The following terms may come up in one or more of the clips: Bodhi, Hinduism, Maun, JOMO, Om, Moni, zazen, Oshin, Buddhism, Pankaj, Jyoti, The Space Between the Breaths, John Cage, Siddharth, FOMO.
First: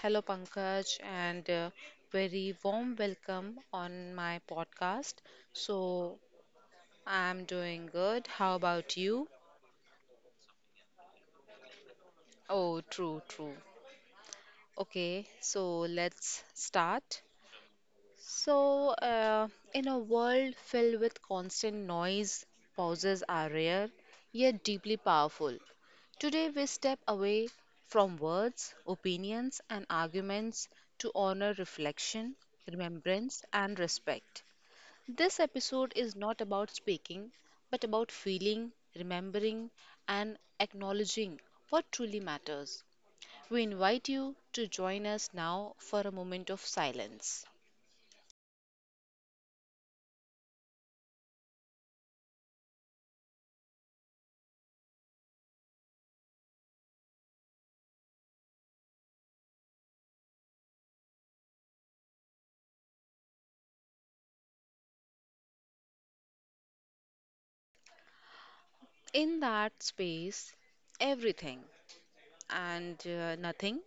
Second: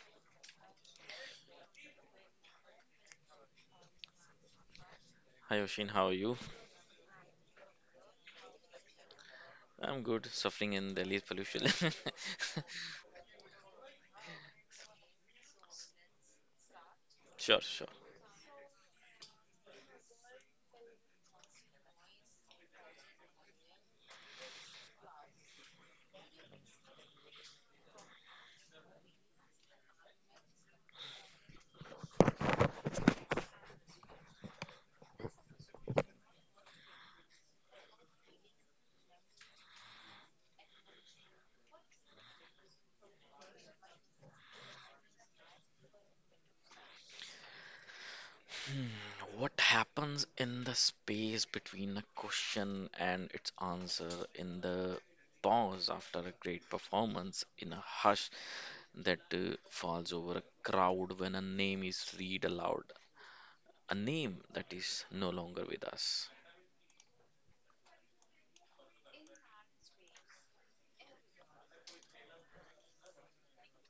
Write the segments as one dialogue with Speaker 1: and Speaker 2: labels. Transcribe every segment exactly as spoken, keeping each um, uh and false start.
Speaker 1: hello Pankaj, and uh, very warm welcome on my podcast.
Speaker 2: Hi Oshin, how are
Speaker 1: So,
Speaker 2: you?
Speaker 1: I'm doing good. How about you?
Speaker 2: I'm good, suffering in Delhi's pollution.
Speaker 1: Oh, true, true. Okay, so let's start.
Speaker 2: Sure, sure.
Speaker 1: So, uh, in a world filled with constant noise, pauses are rare, yet deeply powerful. Today, we step away from words, opinions, and arguments to honor reflection, remembrance, and respect. This episode is not about speaking, but about feeling, remembering, and acknowledging what truly matters. We invite you to join us now for a moment of silence.
Speaker 2: Hmm, what happens in the space between a question and its answer, in the pause after a great performance, in a hush that uh, falls over a crowd when a name is read aloud, a name that is no longer with us?
Speaker 1: In that space, everything and uh, nothing,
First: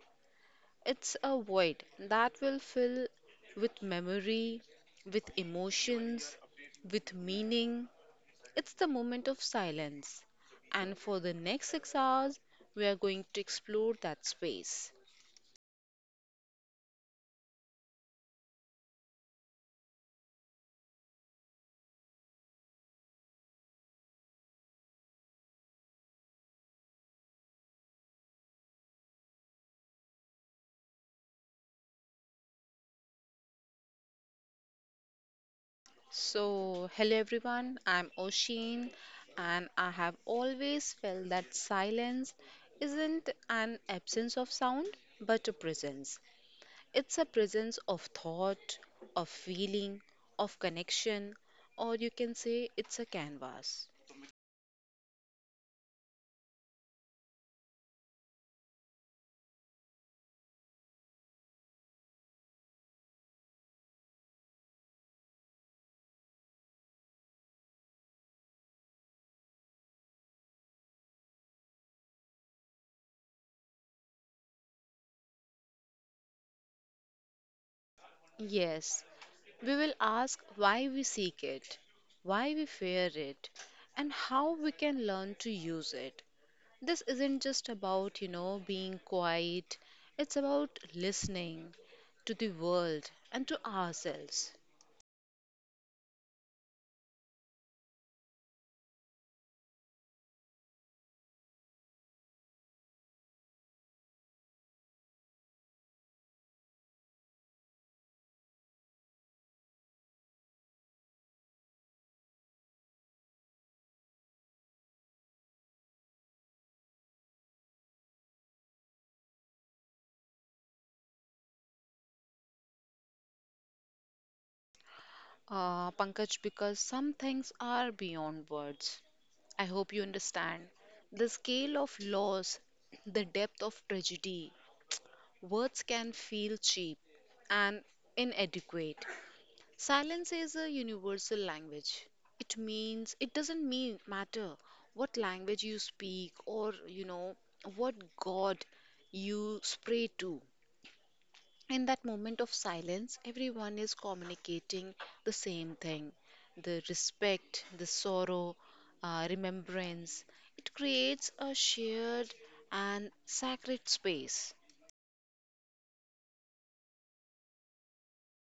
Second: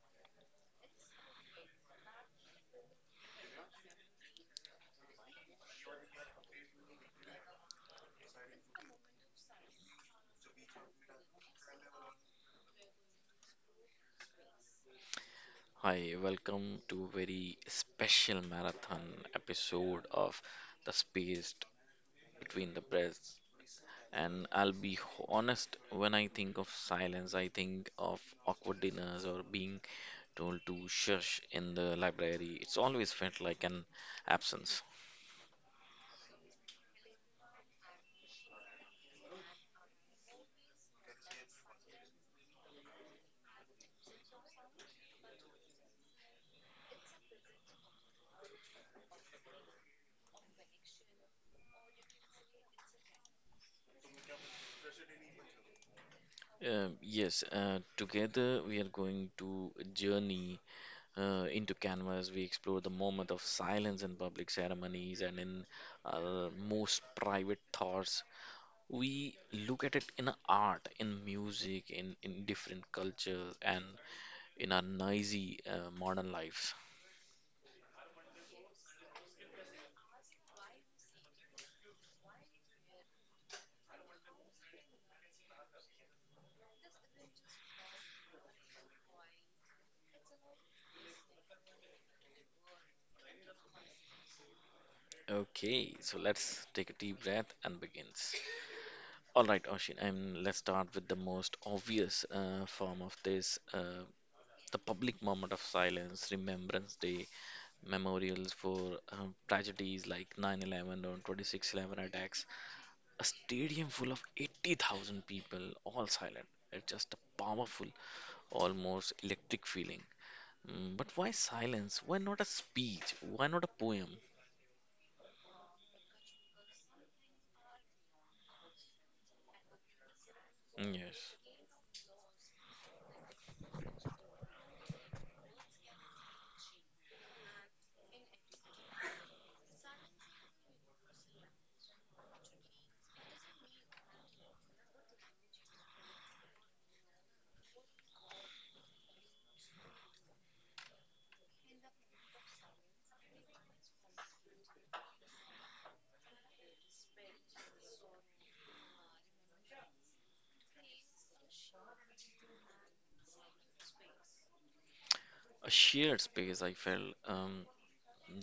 Speaker 1: it's a void that will fill with memory, with emotions, with meaning. It's the moment of silence. And for the next six hours, we are going to explore that space.
Speaker 2: Hi, welcome to very special marathon episode of The Space Between the Breaths. And I'll be h- honest, when I think of silence, I think of awkward dinners or being told to shush in the library. It's always felt like an absence.
Speaker 1: So, hello everyone, I'm Oshin, and I have always felt that silence isn't an absence of sound but a presence. It's a presence of thought, of feeling, of connection, or you can say it's a canvas.
Speaker 2: Um, yes, uh, together we are going to journey uh, into canvas. We explore the moment of silence in public ceremonies and in our most private thoughts. We look at it in art, in music, in, in different cultures, and in our noisy uh, modern lives.
Speaker 1: Yes, we will ask why we seek it, why we fear it, and how we can learn to use it. This isn't just about, you know, being quiet, it's about listening to the world and to ourselves.
Speaker 2: Okay, so let's take a deep breath and begins. All right, Oshin, and let's start with the most obvious uh, form of this. Uh, the public moment of silence, Remembrance Day, memorials for um, tragedies like nine eleven or twenty-six eleven attacks. A stadium full of eighty thousand people, all silent. It's just a powerful, almost electric feeling. Mm, but why silence? Why not a speech? Why not a poem?
Speaker 1: Uh, Pankaj, because some things are beyond words. I hope you understand. The
Speaker 2: Yes.
Speaker 1: scale of loss, the depth of tragedy, words can feel cheap and inadequate. Silence is a universal language. It means it doesn't mean matter what language you speak or you know what god you pray to. In that moment of silence, everyone is communicating the same thing, the respect, the sorrow, uh, remembrance. It creates a shared and sacred space.
Speaker 2: A shared space, I felt um,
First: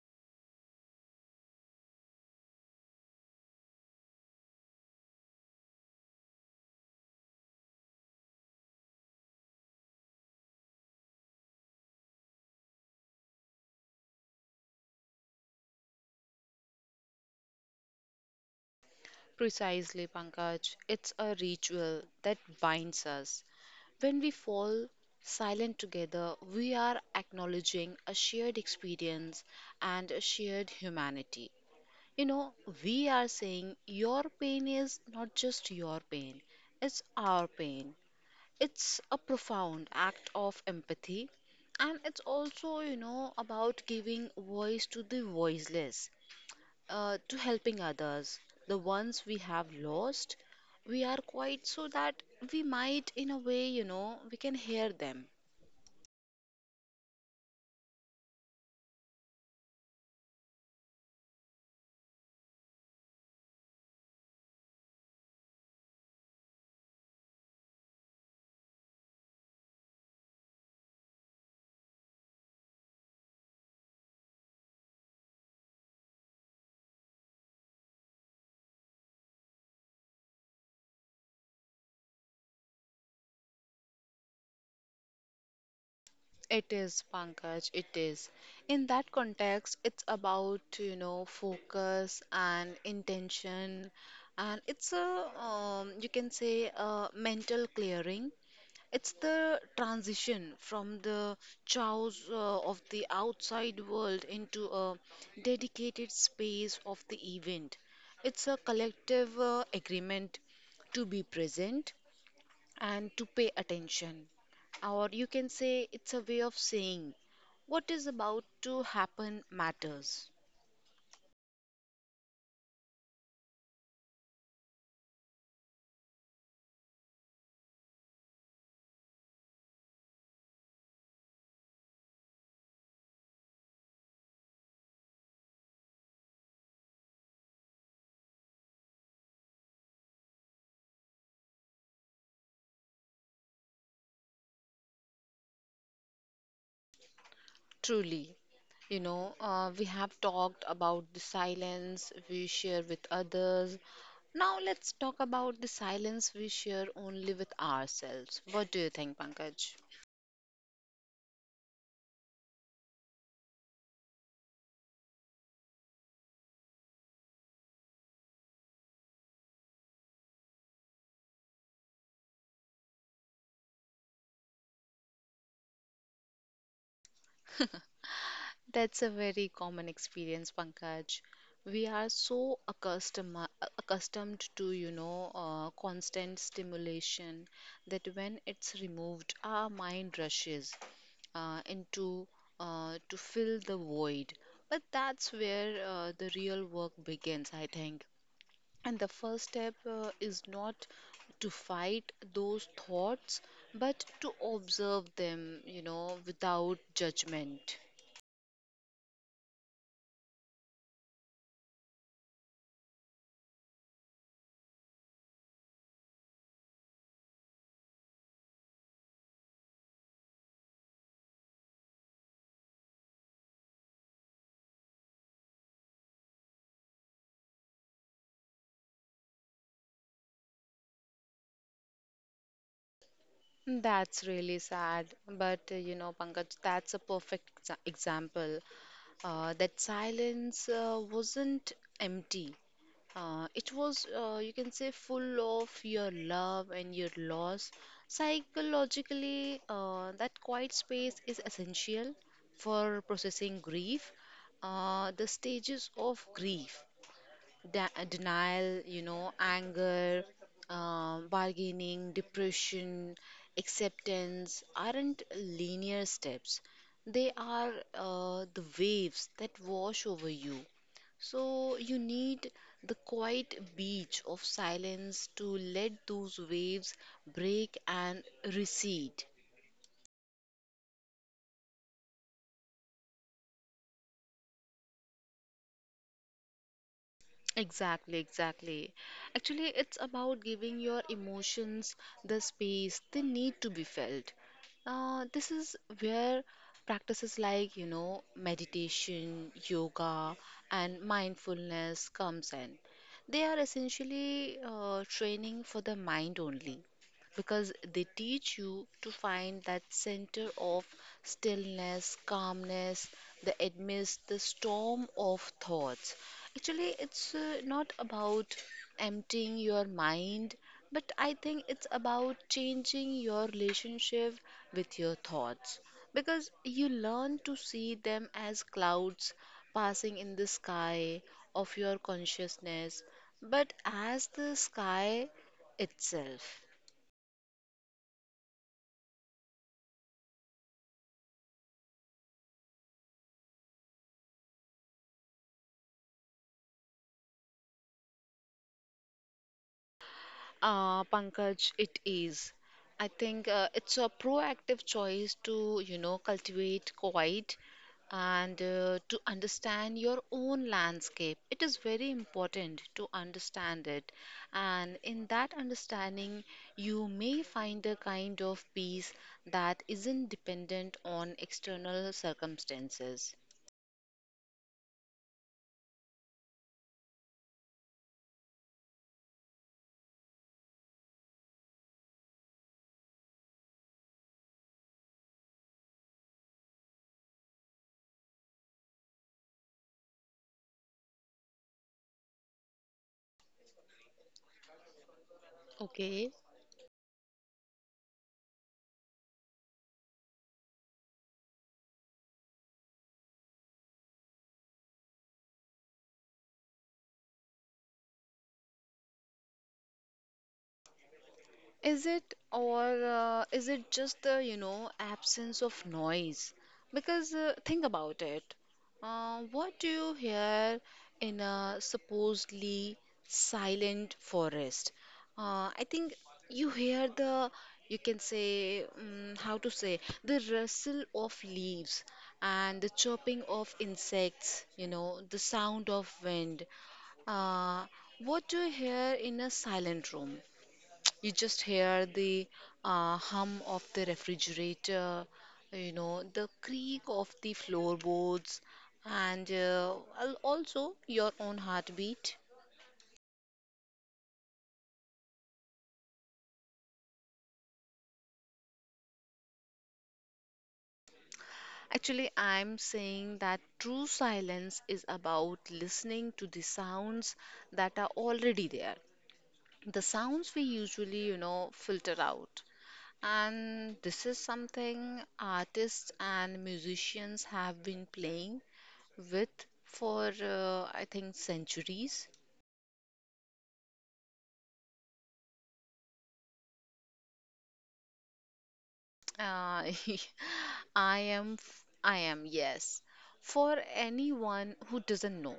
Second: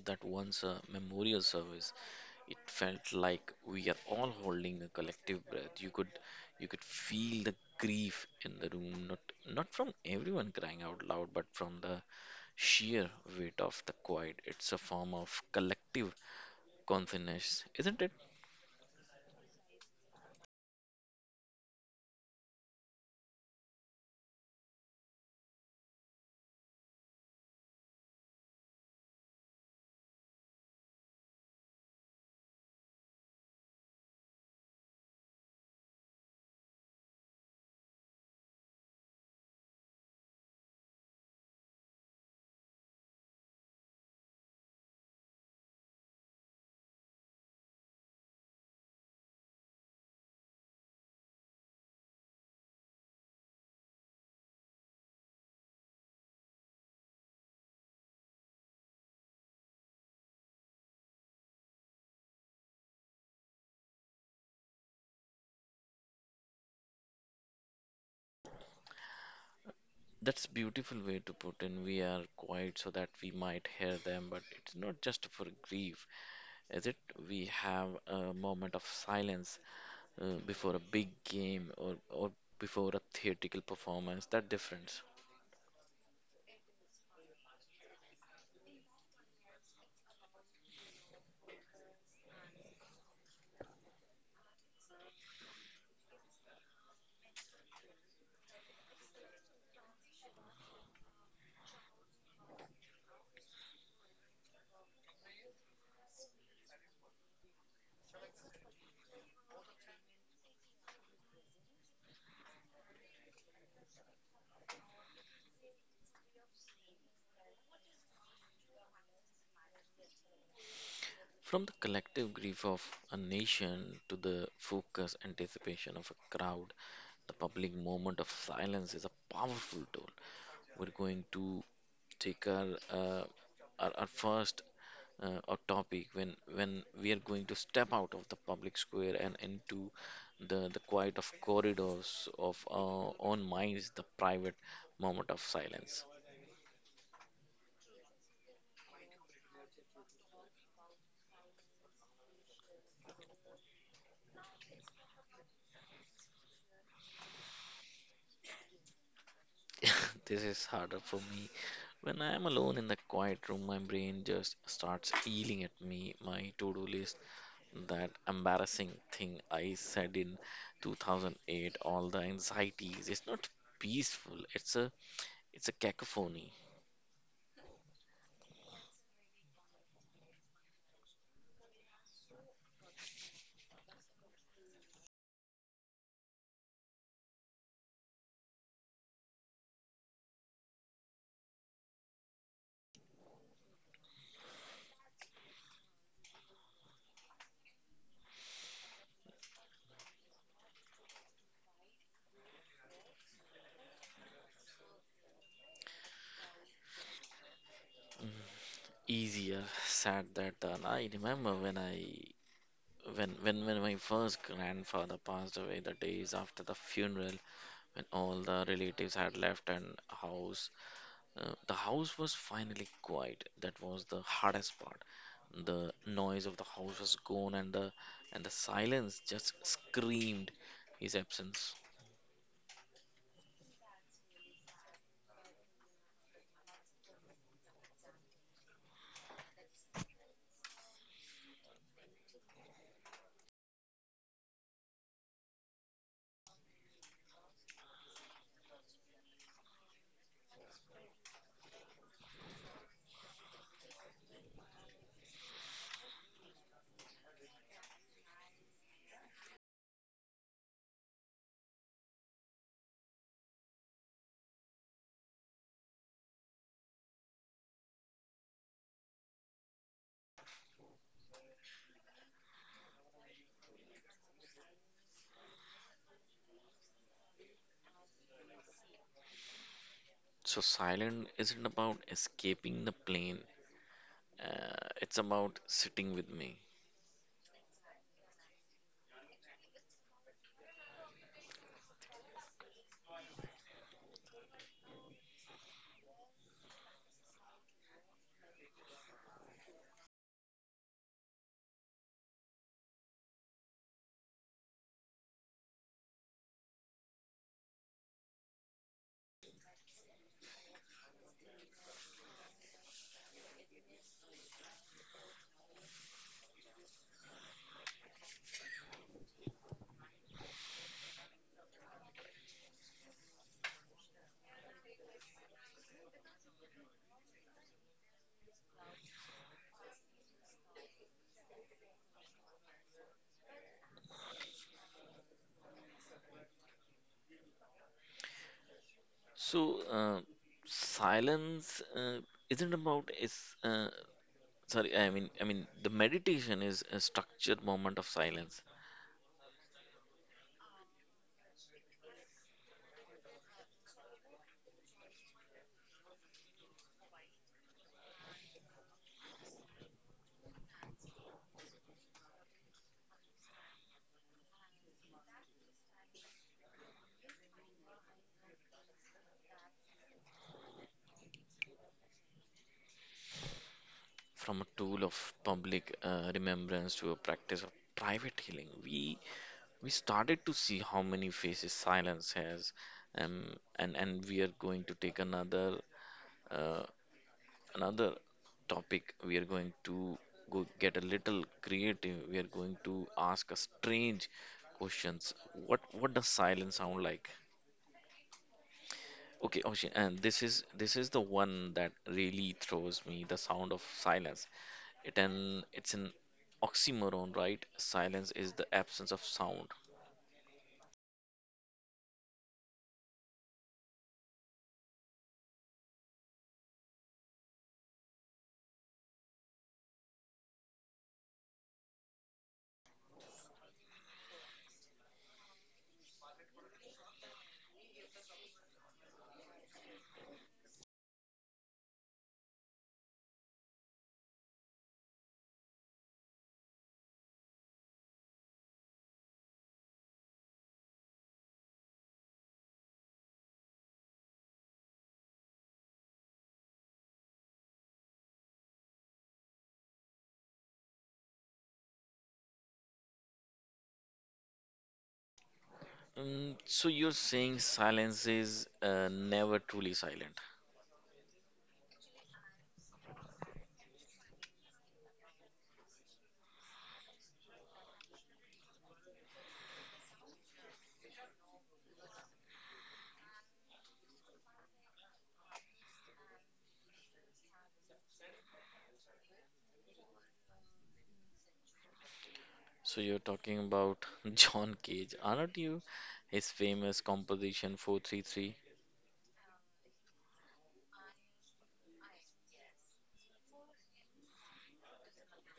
Speaker 2: that once a memorial service, it felt like we are all holding a collective breath. You could, you could feel the grief in the room, not not from everyone crying out loud, but from the sheer weight of the quiet. It's a form of collective consciousness, isn't it?
Speaker 1: Precisely, Pankaj. It's a ritual that binds us. When we fall silent together, we are acknowledging a shared experience and a shared humanity. You know, we are saying your pain is not just your pain, it's our pain. It's a profound act of empathy, and it's also, you know, about giving voice to the voiceless, uh, to helping others, the ones we have lost. We are quiet so that we might, in a way, you know, we can hear them.
Speaker 2: That's beautiful way to put in. We are quiet so that we might hear them, but it's not just for grief. Is it? We have a moment of silence uh, before a big game or, or before a theatrical performance that difference.
Speaker 1: It is, Pankaj, it is. In that context, it's about, you know, focus and intention, and it's a, um, you can say, a mental clearing. It's the transition from the chaos uh, of the outside world into a dedicated space of the event. It's a collective uh, agreement to be present and to pay attention. Or you can say it's a way of saying what is about to happen matters
Speaker 2: From the collective grief of a nation to the focused anticipation of a crowd, the public moment of silence is a powerful tool. We're going to take our uh, our, our first uh, our topic. When when we are going to step out of the public square and into the the quiet of corridors of our own minds, the private moment of silence.
Speaker 1: truly. You know, uh, we have talked about the silence we share with others. Now let's talk about the silence we share only with ourselves. What do you think, Pankaj?
Speaker 2: This is harder for me. When I am alone in the quiet room, my brain just starts yelling at me, my to-do list, that embarrassing thing I said in two thousand eight, all the anxieties. It's not peaceful. It's a it's a cacophony.
Speaker 1: That's a very common experience, Pankaj. We are so accustomed accustomed to, you know, uh, constant stimulation that when it's removed, our mind rushes uh, into uh, to fill the void. But that's where uh, the real work begins, I think. And the first step uh, is not to fight those thoughts, but to observe them, you know, without judgment.
Speaker 2: Easier said that done. I remember when I when when when my first grandfather passed away, the days after the funeral, when all the relatives had left and house. Uh, the house was finally quiet. That was the hardest part. The noise of the house was gone, and the and the silence just screamed his absence.
Speaker 1: That's really sad, but uh, you know, Pankaj, that's a perfect exa- example. Uh, that silence uh, wasn't empty. Uh, it was, uh, you can say, full of your love and your loss. Psychologically, uh, that quiet space is essential for processing grief, uh, the stages of grief, de- denial, you know, anger, um, bargaining, depression, acceptance aren't linear steps. They are uh, the waves that wash over you. So you need the quiet beach of silence to let those waves break and recede.
Speaker 2: So silent isn't about escaping the plane. Uh, it's about sitting with me.
Speaker 1: Exactly, exactly. Actually, it's about giving your emotions the space they need to be felt. Uh, this is where practices like, you know, meditation, yoga, and mindfulness comes in. They are essentially uh, training for the mind only because they teach you to find that center of stillness, calmness, the amidst the storm of thoughts. Actually, it's uh, not about emptying your mind, but I think it's about changing your relationship with your thoughts because you learn to see them as clouds passing in the sky of your consciousness, but as the sky itself.
Speaker 2: So uh, silence uh, isn't about is uh, sorry. I mean I mean the meditation is a structured moment of silence.
Speaker 1: Uh, Pankaj, it is. I think uh, it's a proactive choice to, you know, cultivate quiet and uh, to understand your own landscape. It is very important to understand it. And in that understanding, you may find a kind of peace that isn't dependent on external circumstances.
Speaker 2: From a tool of public uh, remembrance to a practice of private healing, we we started to see how many faces silence has. Um, and and we are going to take another uh, another topic. We are going to go get a little creative. We are going to ask a strange questions. What what
Speaker 1: Okay.
Speaker 2: does silence sound like? Okay, Oshin, and this is this is the one that really throws me, the sound of silence. It an it's an oxymoron, right? Silence is the absence of sound.
Speaker 1: Is it or uh, is it just the, you know, absence of noise? Because uh, think about it. Uh, what do you hear in a supposedly silent forest? Uh, I think you hear the, you can say, um, how to say, the rustle of leaves and the chirping of insects, you know, the sound of wind. Uh, what do you hear in a silent room? You just hear the uh, hum of the refrigerator, you know, the creak of the floorboards, and uh, al- also your own heartbeat.
Speaker 2: Mm, so you're saying silence is uh, never truly silent.
Speaker 1: Actually, I'm saying that true silence is about listening to the sounds that are already there. The sounds we usually, you know, filter out. And this is something artists and musicians have been playing with for uh, I think centuries.
Speaker 2: So you're talking about John Cage, aren't you? His famous composition four thirty-three.
Speaker 1: Uh, I am, f- I am, yes. For anyone who doesn't know,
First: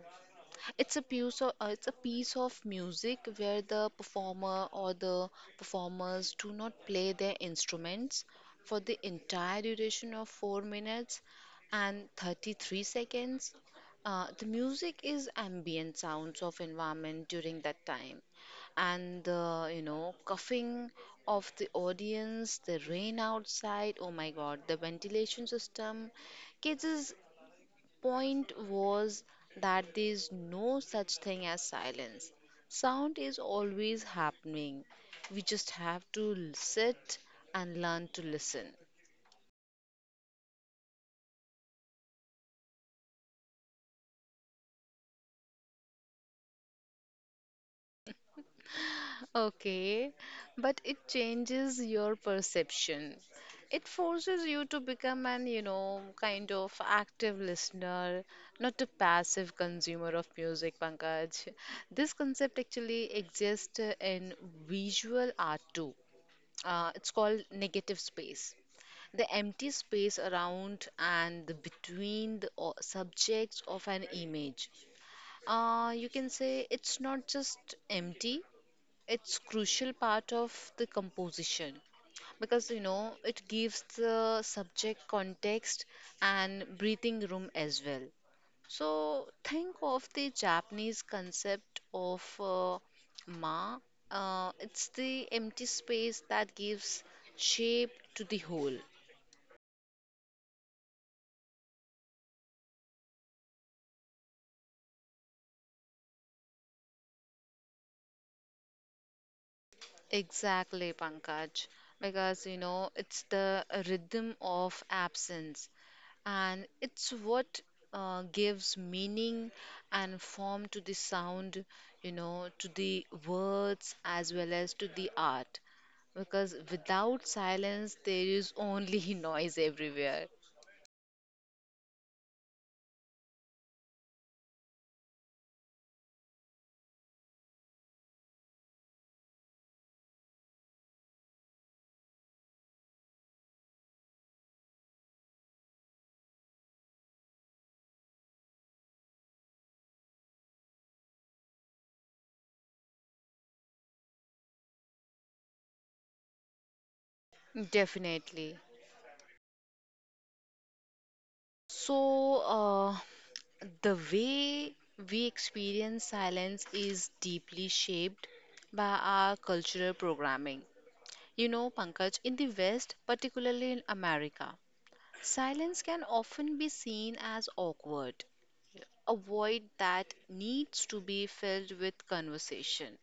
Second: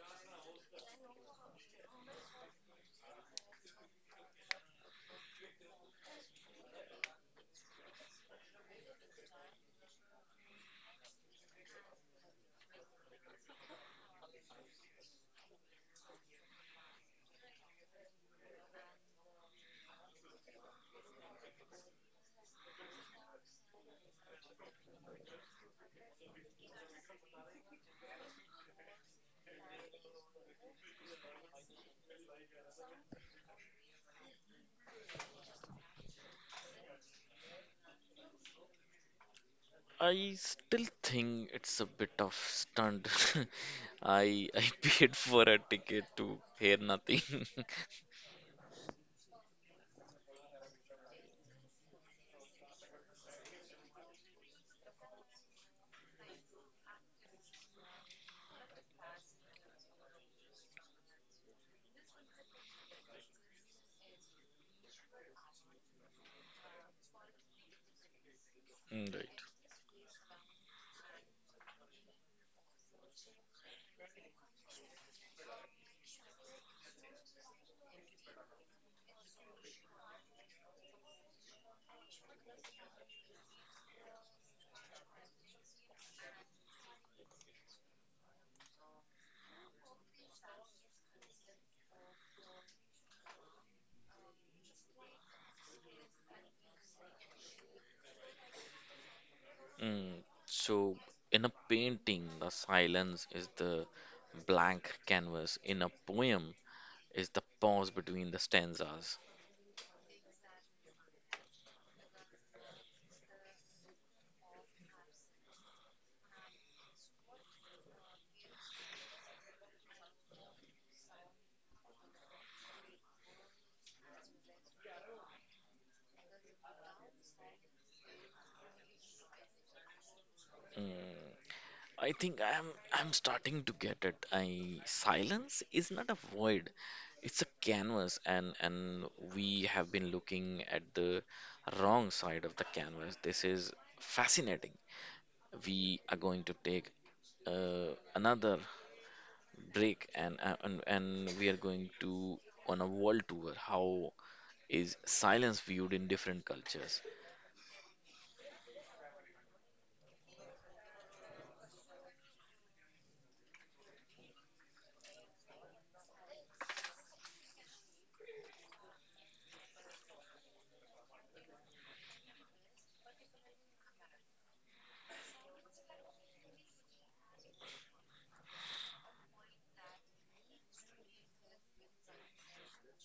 Speaker 1: it's a piece of uh, it's a piece of music where the performer or the performers do not play their instruments for the entire duration of four minutes and thirty-three seconds. Uh, the music is ambient sounds of environment during that time, and the, you know, coughing of the audience, the rain outside, oh my god, the ventilation system kids is point was that there is no such thing as silence. Sound is always happening. We just have to l- sit and learn to listen.
Speaker 2: I still think it's a bit of stunt. I I paid for a ticket to hear nothing.
Speaker 1: Okay, but it changes your perception. It forces you to become an, you know, kind of active listener, not a passive consumer of music, Pankaj. This concept actually exists in visual art too. Uh, it's called negative space,
Speaker 2: Mm, right.
Speaker 1: the empty space around and the between the o- subjects of an image. Uh, you can say it's not just empty, it's crucial part of the composition because you know it gives the subject context and breathing room as well. So think of the Japanese concept of uh, ma. Uh, it's the empty space that gives shape to the whole.
Speaker 2: Mm, so, in a painting, the silence is the blank canvas. In a poem, is the pause between the stanzas.
Speaker 1: Exactly, Pankaj, because you know it's the rhythm of absence, and it's what uh, gives meaning and form to the sound, you know, to the words as well as to the art. Because without silence, there is only noise everywhere.
Speaker 2: Mm, I think I'm I'm starting to get it. I silence is not a void. It's a canvas, and and we have been looking at the wrong side of the canvas. This is fascinating. We are going to take uh, another break, and, uh, and and we are going to on a world tour. How is silence viewed in different cultures?
Speaker 1: Definitely. So, uh, the way we experience silence is deeply shaped by our cultural programming. You know, Pankaj, in the West, particularly in America, silence can often be seen as awkward, a void that needs to be filled with conversation,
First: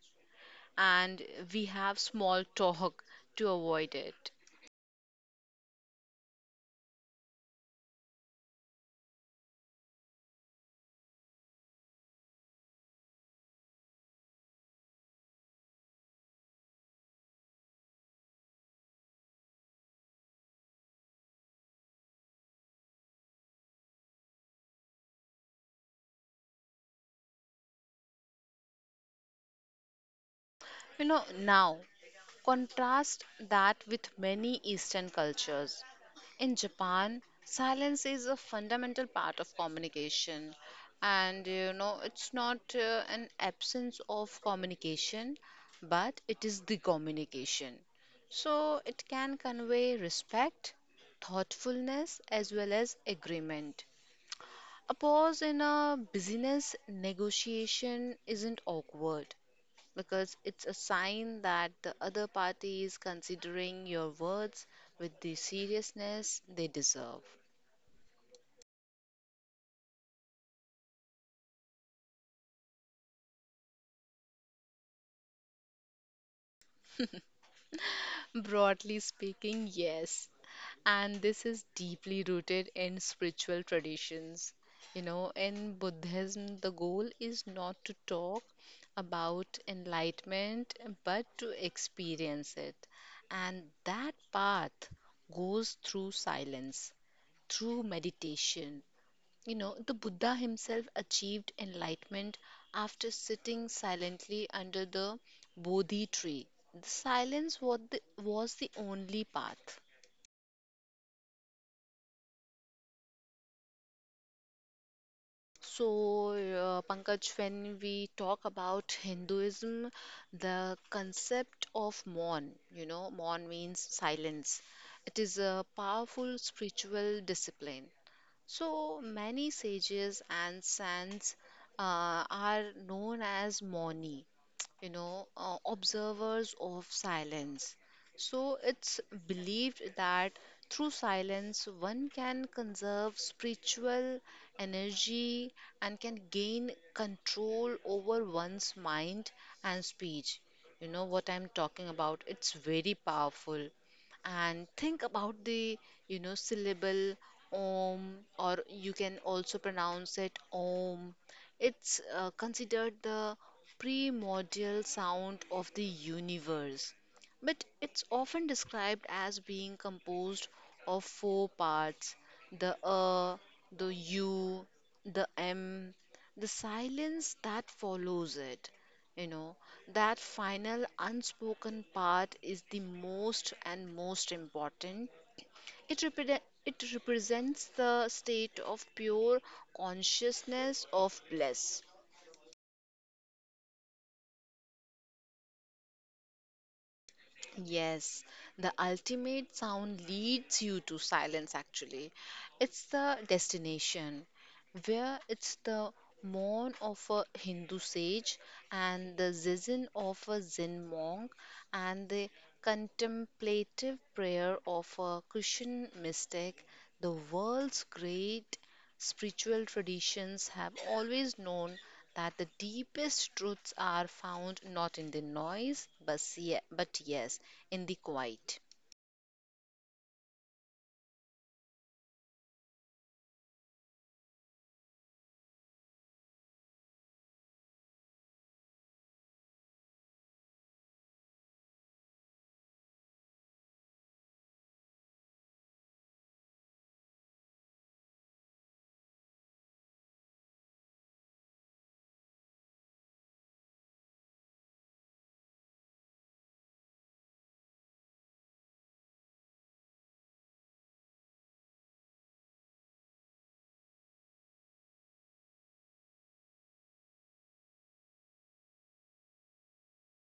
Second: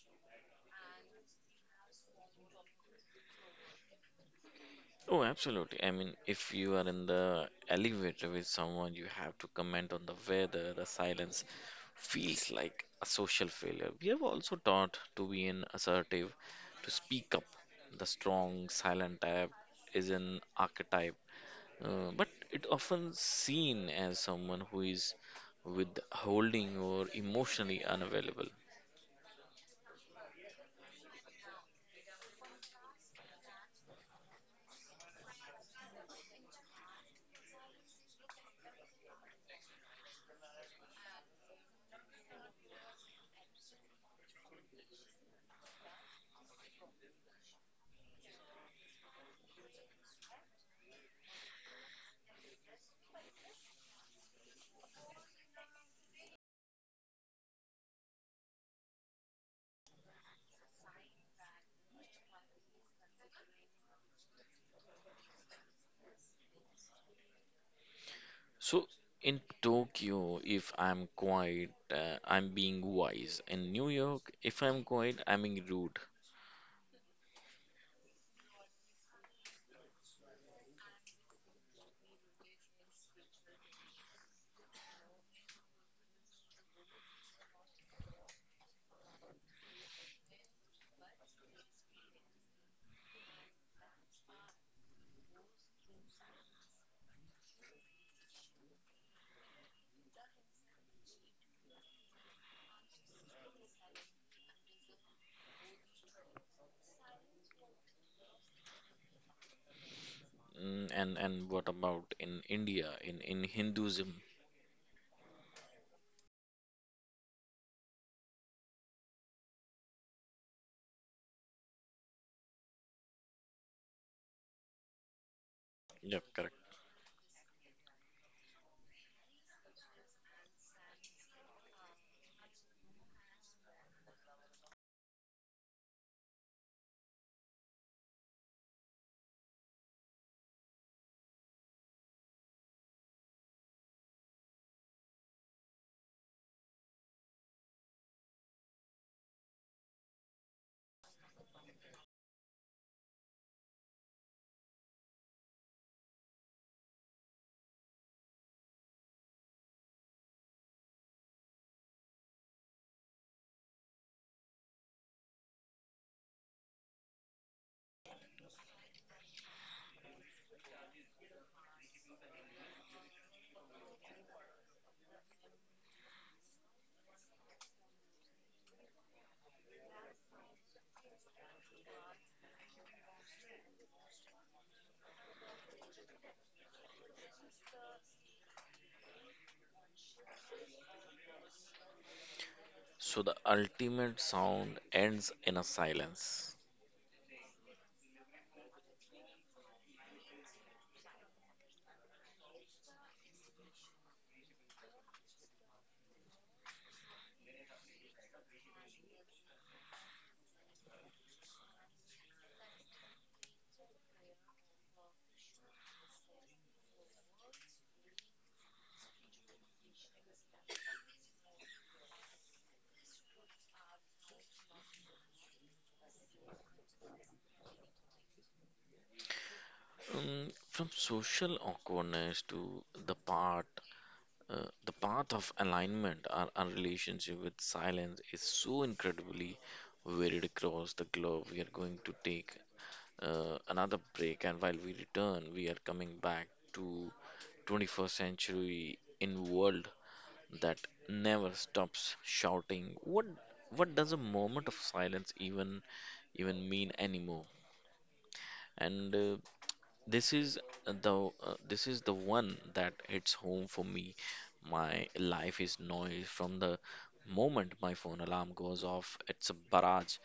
Speaker 1: and we have small talk to avoid it.
Speaker 2: Oh absolutely, I mean if you are in the elevator with someone you have to comment on the weather. The silence feels like a social failure. We have also taught to be in assertive, to speak up. The strong silent type is an archetype. Uh, but it often seen as someone who is withholding or emotionally unavailable.
Speaker 1: You know, now contrast that with many Eastern cultures. In Japan, silence is a fundamental part of communication, and you know, it's not uh, an absence of communication, but it is the communication. So it can convey respect, thoughtfulness, as well as agreement. A pause in a business negotiation isn't awkward because it's a sign that the other party is considering your words with the seriousness they deserve.
Speaker 2: So in Tokyo, if I'm quiet, uh, I'm being wise. In New York, if I'm quiet, I'm being rude.
Speaker 1: Broadly speaking, yes. And this is deeply rooted in spiritual traditions. You know, in Buddhism, the goal is not to talk about enlightenment but to experience it. And that path goes through silence, through meditation. You know, the Buddha himself achieved enlightenment after sitting silently under the Bodhi tree. The silence was the, was the only path.
Speaker 2: Mm, and and what about in India, in in Hinduism?
Speaker 1: So, uh, Pankaj, when we talk about Hinduism, the concept of Maun, you know, Maun means silence. It is a
Speaker 2: Yep,
Speaker 1: powerful
Speaker 2: correct.
Speaker 1: spiritual discipline. So many sages and saints uh, are known as Moni, you know, uh, observers of silence. So it's believed that through silence one can conserve spiritual energy and can gain control over one's mind and speech. You know what I'm talking about? It's very powerful, and think about the, you know, syllable Om, or you can also pronounce it Om. It's uh, considered the primordial sound of the universe, but it's often described as being composed of four parts, the A, the U, the M, the silence that follows it. You know, that final unspoken part is the most and most important, it, repre- it represents the state of pure consciousness of bliss.
Speaker 2: So the ultimate sound ends in a silence.
Speaker 1: Yes, the ultimate sound leads you to silence actually. It's the destination where it's the mourn of a Hindu sage and the zazen of a Zen monk and the contemplative prayer of a Christian mystic. The world's great spiritual traditions have always known that the deepest truths are found not in the noise, but, ye- but yes, in the quiet.
Speaker 2: Um, from social awkwardness to the part. Uh, the path of alignment, our, our relationship with silence, is so incredibly varied across the globe. We are going to take uh, another break, and while we return, we are coming back to twenty-first century in world that never stops shouting. What what does a moment of silence even even mean anymore? And uh, this is the uh, this is the one that hits home for me. My life is noise from the moment my phone alarm goes off. It's a barrage.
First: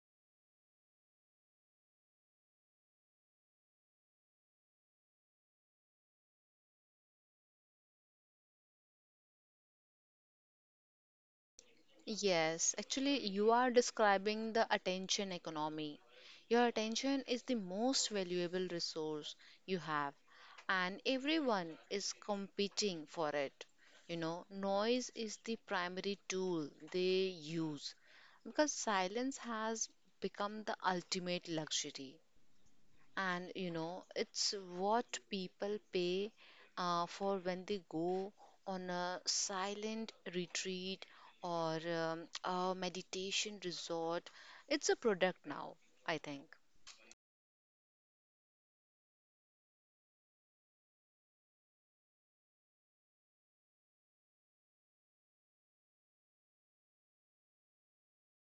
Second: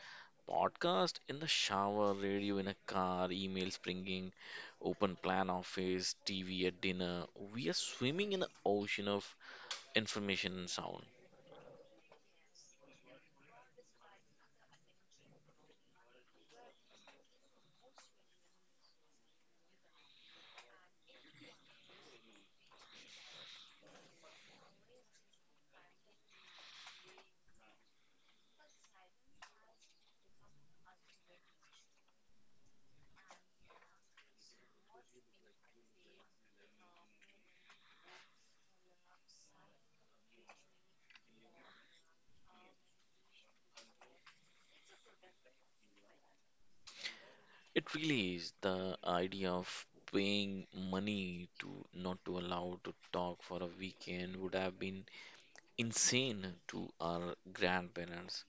Speaker 2: Podcast in the shower, radio in a car, emails pinging, open plan office, T V at dinner. We are swimming in an ocean of information and sound.
Speaker 1: Yes, actually, you are describing the attention economy. Your attention is the most valuable resource you have, and everyone is competing for it. You know, noise is the primary tool they use because silence has become the ultimate luxury, and you know it's what people pay uh, for when they go on a silent retreat or um, a meditation resort. It's a product now, I think.
Speaker 2: It really is. The idea of paying money to not to allow to talk for a weekend would have been insane to our grandparents.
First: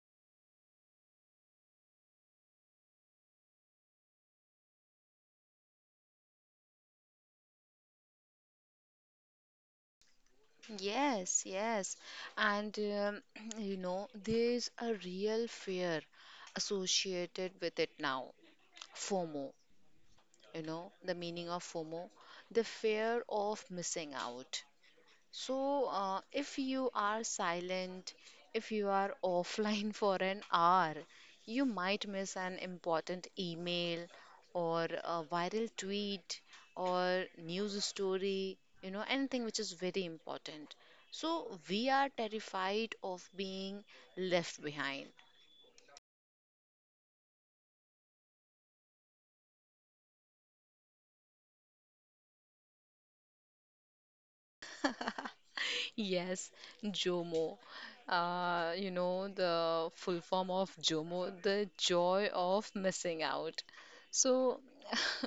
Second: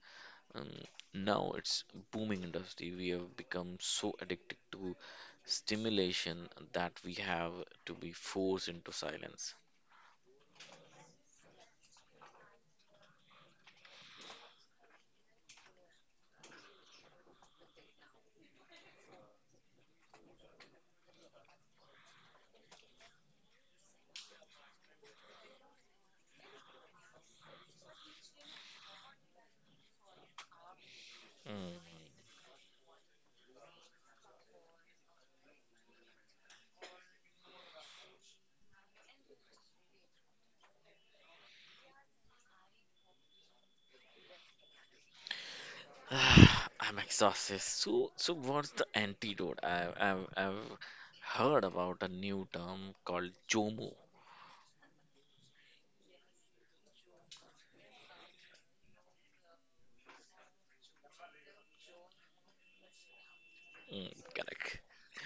Speaker 2: Um, Now it's booming industry. We have become so addicted to stimulation that we have to be forced into silence.
Speaker 1: Yes, yes. And um, you know there's a real fear associated with it now. FOMO. You know the meaning of FOMO? The fear of missing out. So, uh, if you are silent, if you are offline for an hour, you might miss an important email or a viral tweet or news story, you know, anything which is very important. So, we are terrified of being left behind.
Speaker 2: Mm. I'm exhausted. So, so what's the antidote? I've, I've, I've heard about a new term called JOMO.
Speaker 1: Yes, JOMO. Uh, you know, the full form of JOMO, the joy of missing out.
Speaker 2: Mm,
Speaker 1: So
Speaker 2: correct.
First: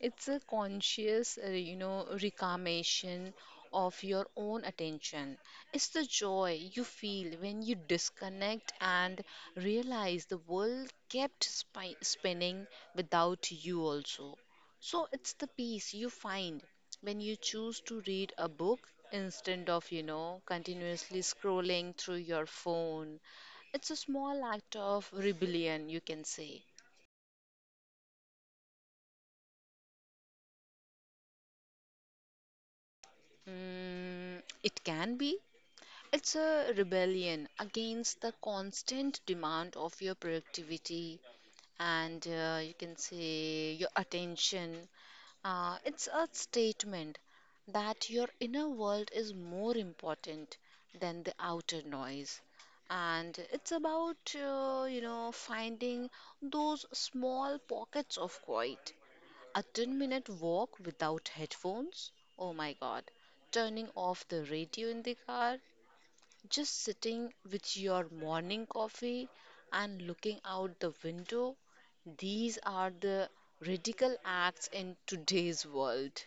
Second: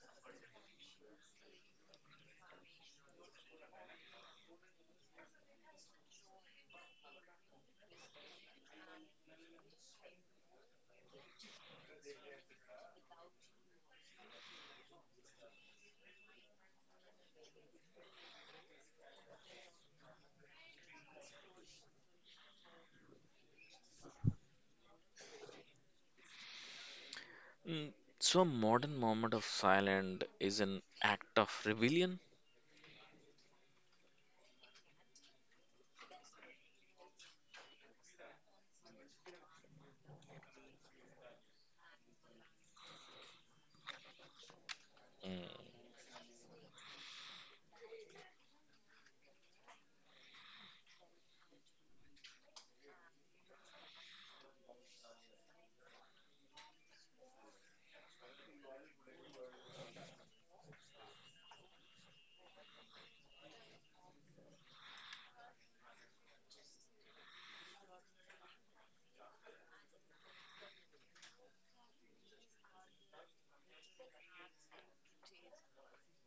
Speaker 1: it's a conscious, uh, you know, reclamation of your own attention. It's the joy you feel when you disconnect and realize the world kept spi spinning without you also. So it's the peace you find when you choose to read a book instead of, you know, continuously scrolling through your phone. It's a small act of rebellion, you can say.
Speaker 2: Mm, so, a modern moment of silence is an act of rebellion.
Speaker 1: Mm, it can be. It's a rebellion against the constant demand of your productivity and uh, you can say your attention.
Speaker 2: Mm,
Speaker 1: Uh, it's a statement that your inner world is more important than the outer noise. And it's about, uh, you know, finding those small pockets of quiet. A ten minute walk without headphones? Oh my god. Turning off the radio in the car, just sitting with your morning coffee and looking out the window. These are the radical acts in today's world.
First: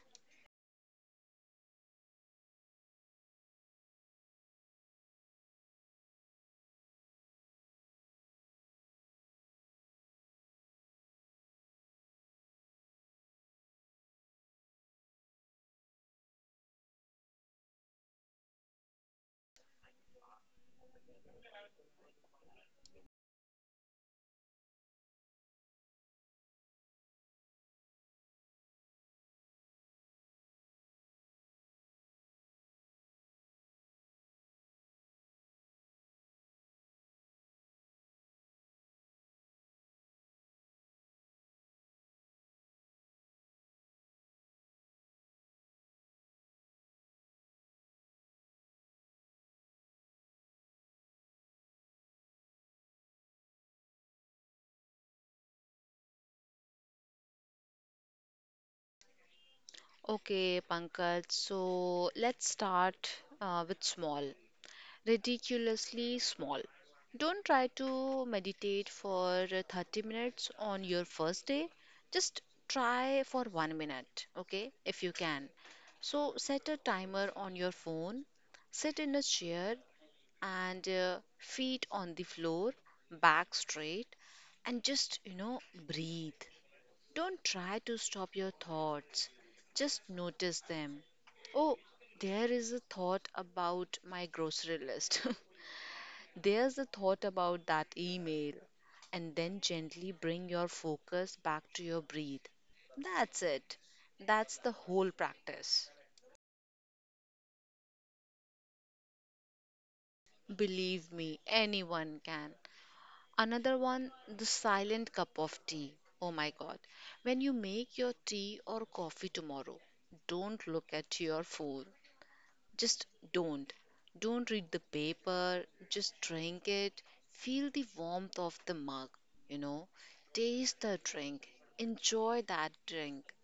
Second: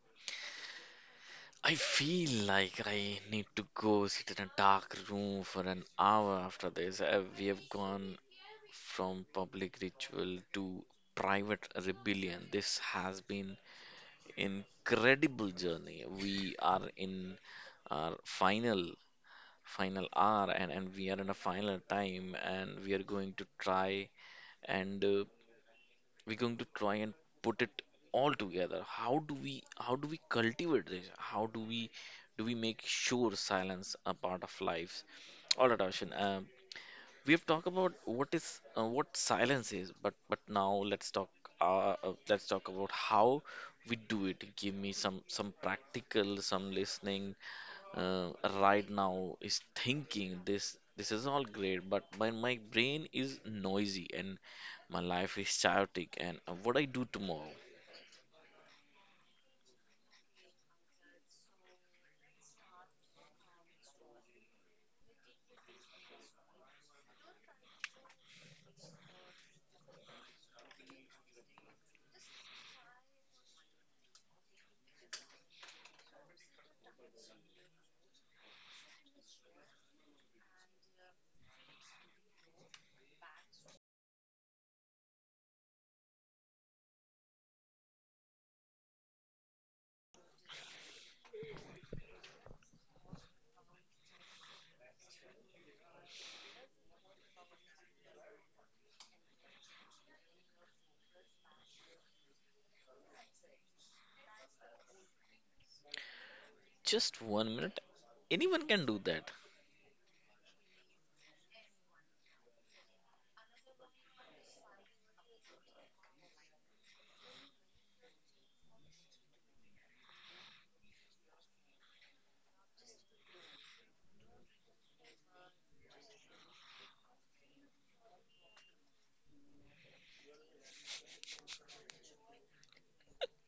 Speaker 2: I feel like I need to go sit in a dark room for an hour after this. Uh, We have gone from public ritual to private rebellion. This has been incredible journey. We are in our final final hour, and, and we are in a final time and we are going to try and uh, we're going to try and put it all together. How do we how do we cultivate this? How do we do we make sure silence a part of lives? All right Ashin, um, we have talked about what is uh, what silence is, but but now let's talk uh, uh, let's talk about how we do it. Give me some some practical some listening. uh, right now is thinking this this is all great, but my, my brain is noisy and my life is chaotic and uh, what I do tomorrow.
Speaker 1: Okay, Pankaj, so let's start uh, with small, ridiculously small. Don't try to meditate for thirty minutes on your first day. Just try for one minute, okay, if you can. So set a timer on your phone, sit in a chair, and uh, feet on the floor, back straight, and just, you know, breathe. Don't try to stop your thoughts, just notice them. Oh, there is a thought about my grocery list. There's a thought about that email. And then gently bring your focus back to your breath. That's it. That's the whole practice.
Speaker 2: Just one minute, anyone can do that.
Speaker 1: Believe me, anyone can. Another one, the silent cup of tea. Oh my god. When you make your tea or coffee tomorrow, don't look at your phone. Just don't. Don't read the paper, just drink it. Feel the warmth of the mug, you know. Taste the drink. Enjoy that drink.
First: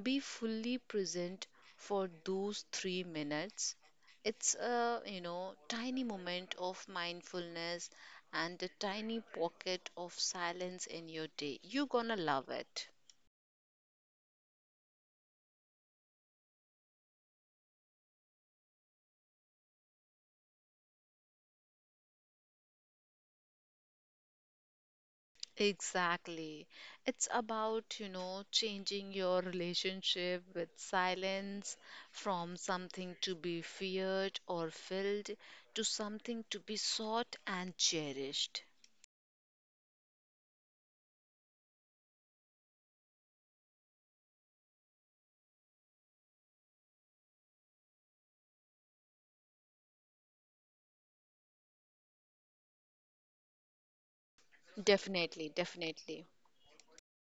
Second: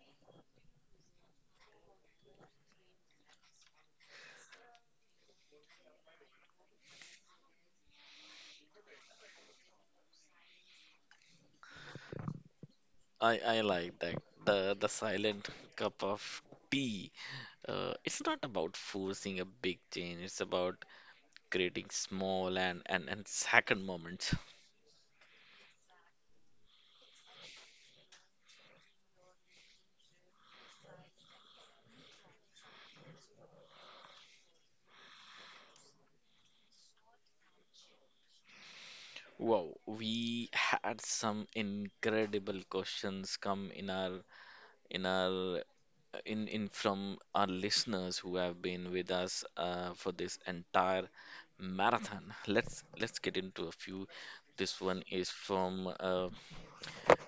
Speaker 1: Be fully present for those three minutes. It's a, you know, tiny moment of mindfulness and a tiny pocket of silence in your day. You're gonna love it.
Speaker 2: I i like that, the the silent cup of tea. Uh, it's not about forcing a big change, it's about creating small and and, and second moments.
Speaker 1: Exactly. It's about, you know, changing your relationship with silence from something to be feared or filled to something to be sought and cherished.
Speaker 2: Wow, we had some incredible questions come in our in our in in from our listeners who have been with us uh, for this entire marathon. Let's let's get into a few. This one is
Speaker 1: Definitely,
Speaker 2: from
Speaker 1: definitely.
Speaker 2: uh,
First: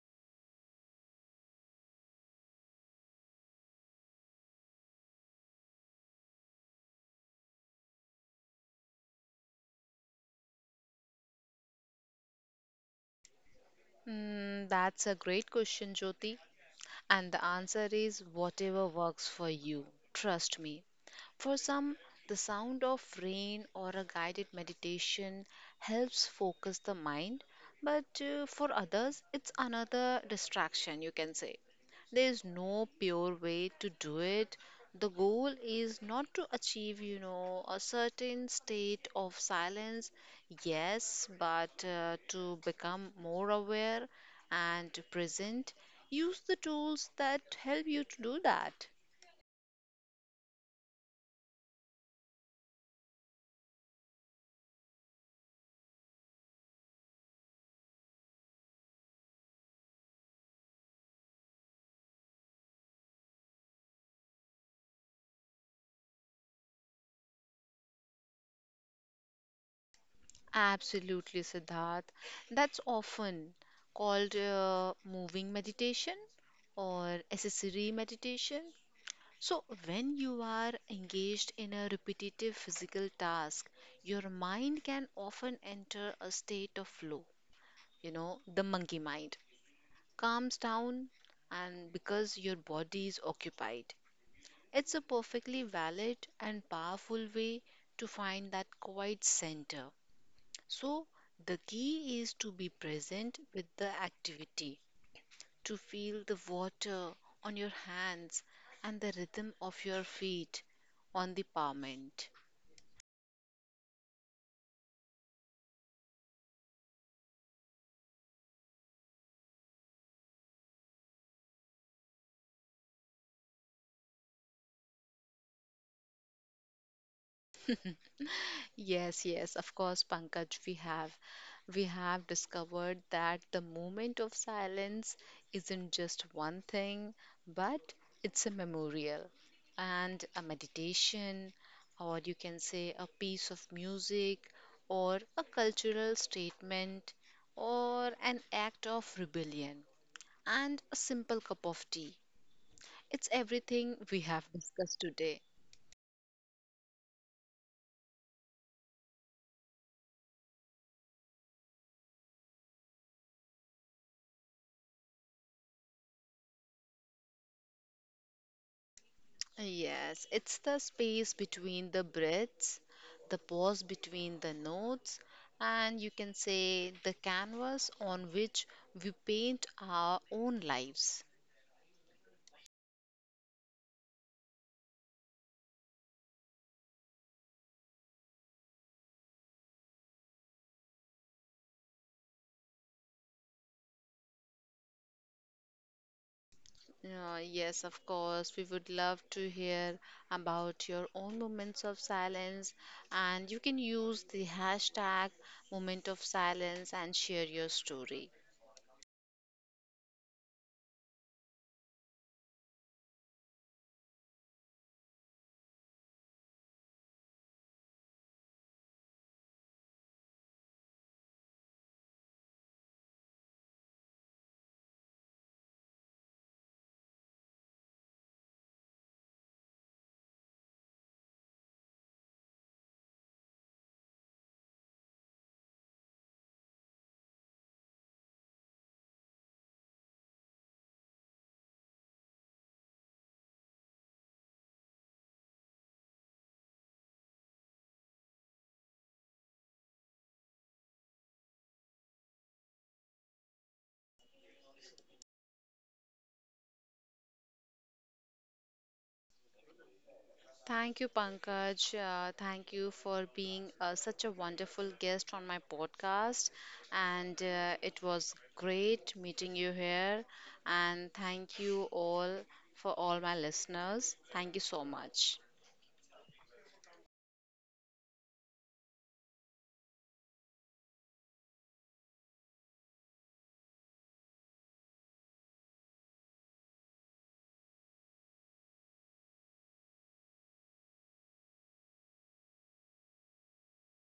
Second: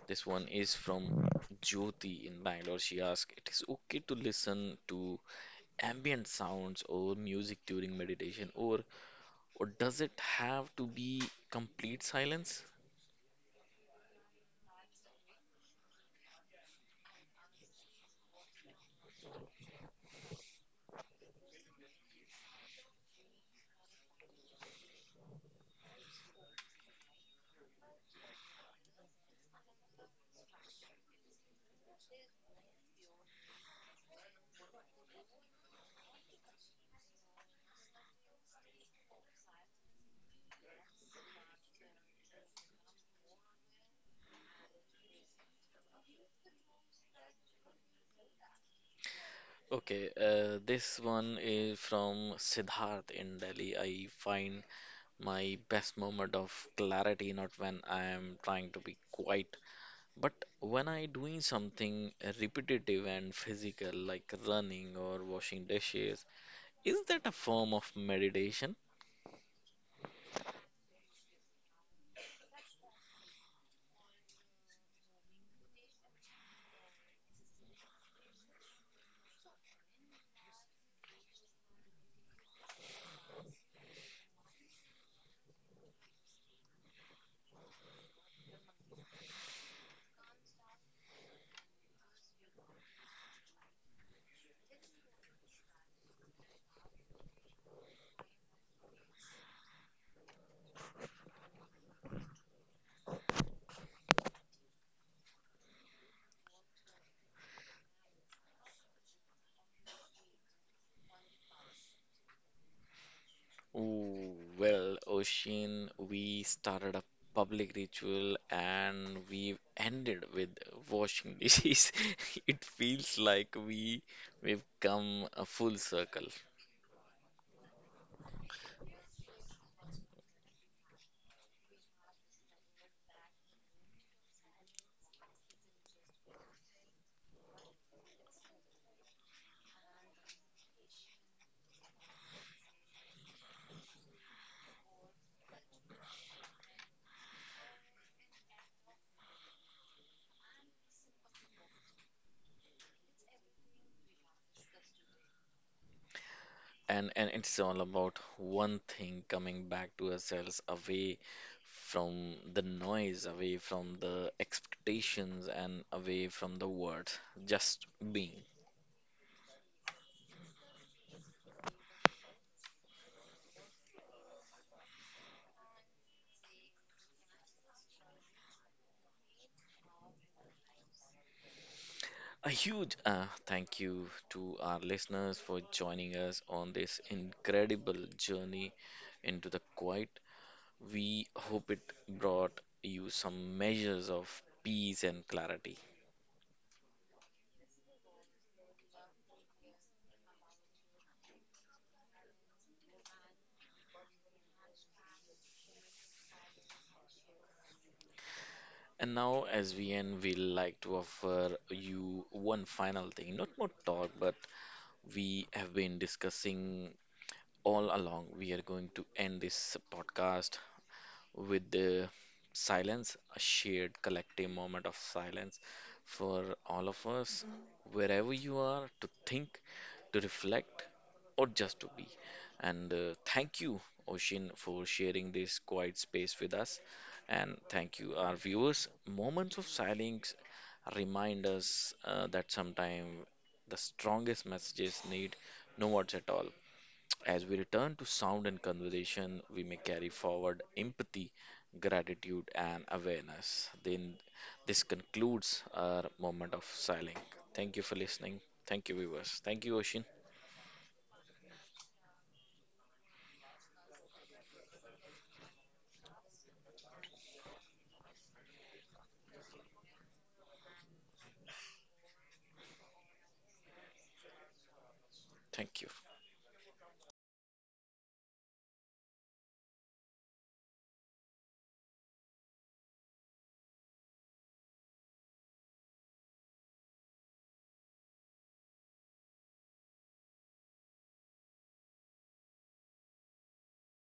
Speaker 2: this one is from Jyoti in Bangalore. She asked, "It is okay to listen to ambient sounds or music during meditation, or or does it have to be complete silence?"
Speaker 1: Hmm, that's a great question, Jyoti. And the answer is whatever works for you. Trust me. For some, the sound of rain or a guided meditation helps focus the mind, but uh, for others, it's another distraction, you can say. There is no pure way to do it. The goal is not to achieve, you know, a certain state of silence, yes, but uh, to become more aware and present. Use the tools that help you to do that.
Speaker 2: Okay, uh, this one is from Siddharth in Delhi. I find my best moment of clarity, not when I am trying to be quiet, but when I doing something repetitive and physical, like running or washing dishes. Is that a form of meditation?
Speaker 1: Absolutely, Siddharth. That's often called uh, moving meditation or accessory meditation. So, when you are engaged in a repetitive physical task, your mind can often enter a state of flow, you know, the monkey mind, calms down, and because your body is occupied. It's a perfectly valid and powerful way to find that quiet center. So, the key is to be present with the activity, to feel the water on your hands and the rhythm of your feet on the pavement.
Speaker 2: Ooh, well, Ocean, we started a public ritual and we ended with washing dishes. It feels like we we've come a full circle.
Speaker 1: Yes, yes, of course, Pankaj, we have. We have discovered that the moment of silence isn't just one thing, but it's a memorial and a meditation, or you can say a piece of music, or a cultural statement, or an act of rebellion, and a simple cup of tea. It's everything we have discussed today.
Speaker 2: And and it's all about one thing, coming back to ourselves, away from the noise, away from the expectations and away from the words, just being.
Speaker 1: Yes, it's the space between the breaths, the pause between the notes, and you can say the canvas on which we paint our own lives.
Speaker 2: A huge uh, thank you to our listeners for joining us on this incredible journey into the quiet. We hope it brought you some measures of peace and clarity.
Speaker 1: Uh, yes, of course, we would love to hear about your own moments of silence, and you can use the hashtag moment of silence and share your story.
Speaker 2: And now, as we end, we like to offer you one final thing. Not more talk, but we have been discussing all along. We are going to end this podcast with the silence, a shared collective moment of silence for all of us, wherever you are, to think, to reflect, or just to be. And uh, thank you, Oshin, for sharing this quiet space with us. And thank you, our viewers. Moments of silence remind us uh, that sometimes the strongest messages need no words at all. As we return to sound and conversation, we may carry forward empathy, gratitude, and awareness. Then this concludes our moment of silence. Thank you for listening. Thank you, viewers. Thank you, Oshin.
Speaker 1: Thank you, Pankaj. Uh, thank you for being uh, such a wonderful guest on my podcast. And uh, it was great meeting you here. And thank you all for all my listeners. Thank you so much.
Speaker 2: Thank you.